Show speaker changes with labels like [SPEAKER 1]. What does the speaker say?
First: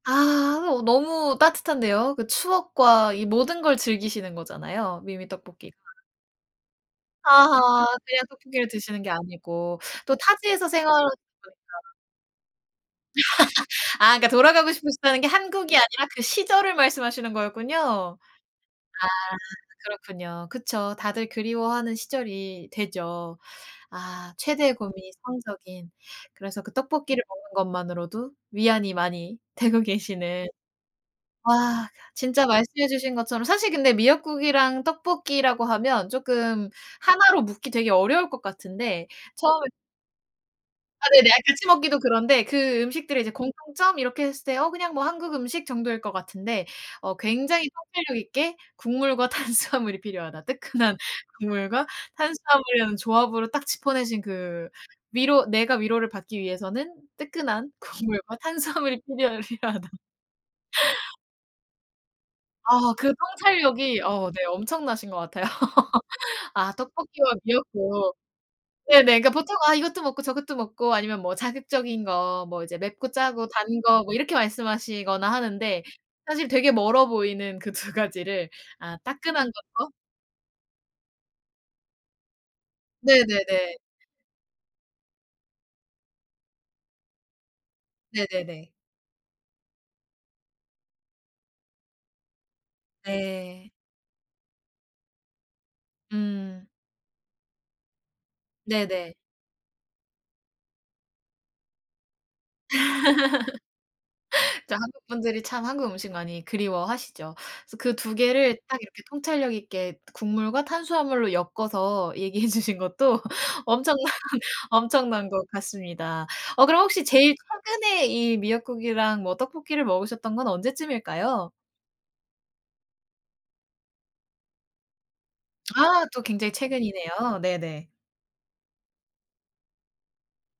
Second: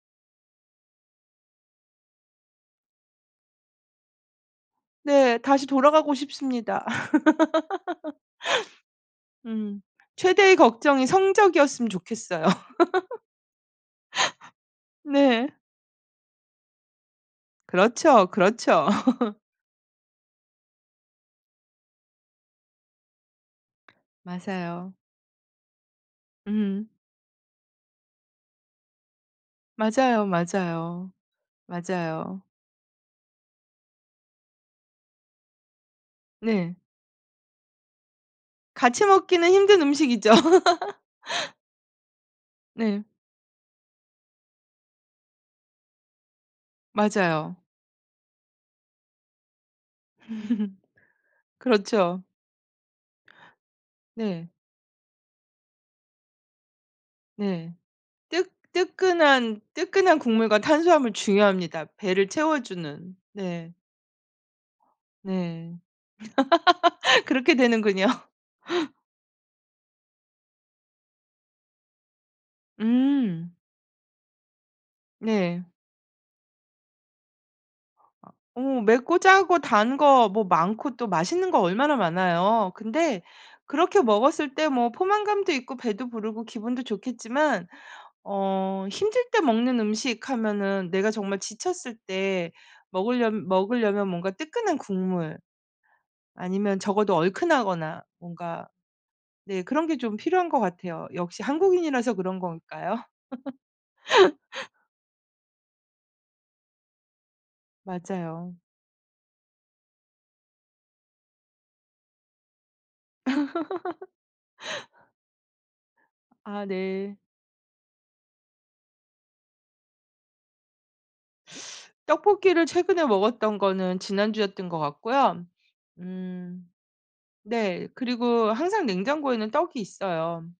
[SPEAKER 1] 아 어 너무 따뜻한데요. 그 추억과 이 모든 걸 즐기시는 거잖아요. 미미
[SPEAKER 2] 네 다시
[SPEAKER 1] 떡볶이.
[SPEAKER 2] 돌아가고 싶습니다.
[SPEAKER 1] 아하 그냥 떡볶이를 드시는 게 아니고
[SPEAKER 2] 음
[SPEAKER 1] 또
[SPEAKER 2] 최대의
[SPEAKER 1] 타지에서 생활
[SPEAKER 2] 걱정이 성적이었으면
[SPEAKER 1] [unintelligible]
[SPEAKER 2] 좋겠어요.
[SPEAKER 1] 아 그러니까 돌아가고 싶으시다는 게
[SPEAKER 2] 네.
[SPEAKER 1] 한국이 아니라 그 시절을 말씀하시는 거였군요.
[SPEAKER 2] 그렇죠, 그렇죠.
[SPEAKER 1] 아 그렇군요. 그쵸. 다들 그리워하는 시절이 되죠. 아 최대의
[SPEAKER 2] 맞아요.
[SPEAKER 1] 고민이 성적인 그래서 그
[SPEAKER 2] 음.
[SPEAKER 1] 떡볶이를 먹는 것만으로도 위안이 많이 되고
[SPEAKER 2] 맞아요,
[SPEAKER 1] 계시는.
[SPEAKER 2] 맞아요.
[SPEAKER 1] 아 그
[SPEAKER 2] 맞아요.
[SPEAKER 1] 진짜 말씀해 주신 것처럼 사실 근데 미역국이랑 떡볶이라고 하면 쪼끔
[SPEAKER 2] 네.
[SPEAKER 1] 하나로 묶기 되게 어려울 것
[SPEAKER 2] 같이
[SPEAKER 1] 같은데
[SPEAKER 2] 먹기는
[SPEAKER 1] 처음에
[SPEAKER 2] 힘든 음식이죠.
[SPEAKER 1] 아 네네 같이 먹기도 그런데 그
[SPEAKER 2] 네.
[SPEAKER 1] 음식들의 이제 공통점 이렇게 했을 때 어 그냥 뭐 한국 음식 정도일 것 같은데 어
[SPEAKER 2] 맞아요.
[SPEAKER 1] 굉장히 통찰력 있게 국물과 탄수화물이 필요하다. 뜨끈한 국물과
[SPEAKER 2] 그렇죠.
[SPEAKER 1] 탄수화물이라는 조합으로 딱 짚어내신
[SPEAKER 2] 네.
[SPEAKER 1] 그 위로 내가 위로를 받기 위해서는 뜨끈한
[SPEAKER 2] 네
[SPEAKER 1] 국물과
[SPEAKER 2] 뜨
[SPEAKER 1] 탄수화물이 필요하
[SPEAKER 2] 뜨끈한,
[SPEAKER 1] 필요하다.
[SPEAKER 2] 뜨끈한 국물과 탄수화물 중요합니다. 배를
[SPEAKER 1] 아 그
[SPEAKER 2] 채워주는. 네.
[SPEAKER 1] 통찰력이 어 네 엄청나신 것 같아요.
[SPEAKER 2] 네
[SPEAKER 1] 아 떡볶이와
[SPEAKER 2] 그렇게 되는군요.
[SPEAKER 1] 미역국. 네네 그러니까 보통 아 이것도 먹고 저것도 먹고 아니면 뭐 자극적인 거, 뭐 이제 맵고 짜고
[SPEAKER 2] 음.
[SPEAKER 1] 단 거 뭐 이렇게 말씀하시거나
[SPEAKER 2] 네.
[SPEAKER 1] 하는데 사실 되게 멀어 보이는 그 2 가지를
[SPEAKER 2] 어
[SPEAKER 1] 아
[SPEAKER 2] 맵고
[SPEAKER 1] 따끈한
[SPEAKER 2] 짜고
[SPEAKER 1] 걸로
[SPEAKER 2] 단 거 뭐 많고 또 맛있는 거 얼마나 많아요. 근데
[SPEAKER 1] 네네네.
[SPEAKER 2] 그렇게 먹었을 때 뭐 포만감도 있고 배도 부르고 기분도 좋겠지만
[SPEAKER 1] 네네네.
[SPEAKER 2] 어 힘들 때 먹는 음식 하면은 내가 정말 지쳤을 때 먹을려
[SPEAKER 1] 네.
[SPEAKER 2] 먹을려면 뭔가 뜨끈한 국물
[SPEAKER 1] 음.
[SPEAKER 2] 아니면 적어도 얼큰하거나 뭔가.
[SPEAKER 1] 네네.
[SPEAKER 2] 네 그런 게 좀 필요한 것 같아요. 역시 한국인이라서 그런 걸까요?
[SPEAKER 1] 진짜 한국분들이 참 한국 음식을 많이 그리워하시죠. 그래서 그 2
[SPEAKER 2] 맞아요.
[SPEAKER 1] 개를 딱 이렇게 통찰력 있게 국물과 탄수화물로 엮어서 얘기해 주신 것도 엄청난 엄청난 것 같습니다.
[SPEAKER 2] 아
[SPEAKER 1] 어 그럼 혹시
[SPEAKER 2] 네.
[SPEAKER 1] 제일 최근에 이 미역국이랑 뭐 떡볶이를 먹으셨던 건 언제쯤일까요?
[SPEAKER 2] 떡볶이를 최근에 먹었던 거는 지난주였던 것 같고요.
[SPEAKER 1] 아 또 굉장히
[SPEAKER 2] 음
[SPEAKER 1] 최근이네요. 네네.
[SPEAKER 2] 네 그리고 항상 냉장고에는 떡이 있어요.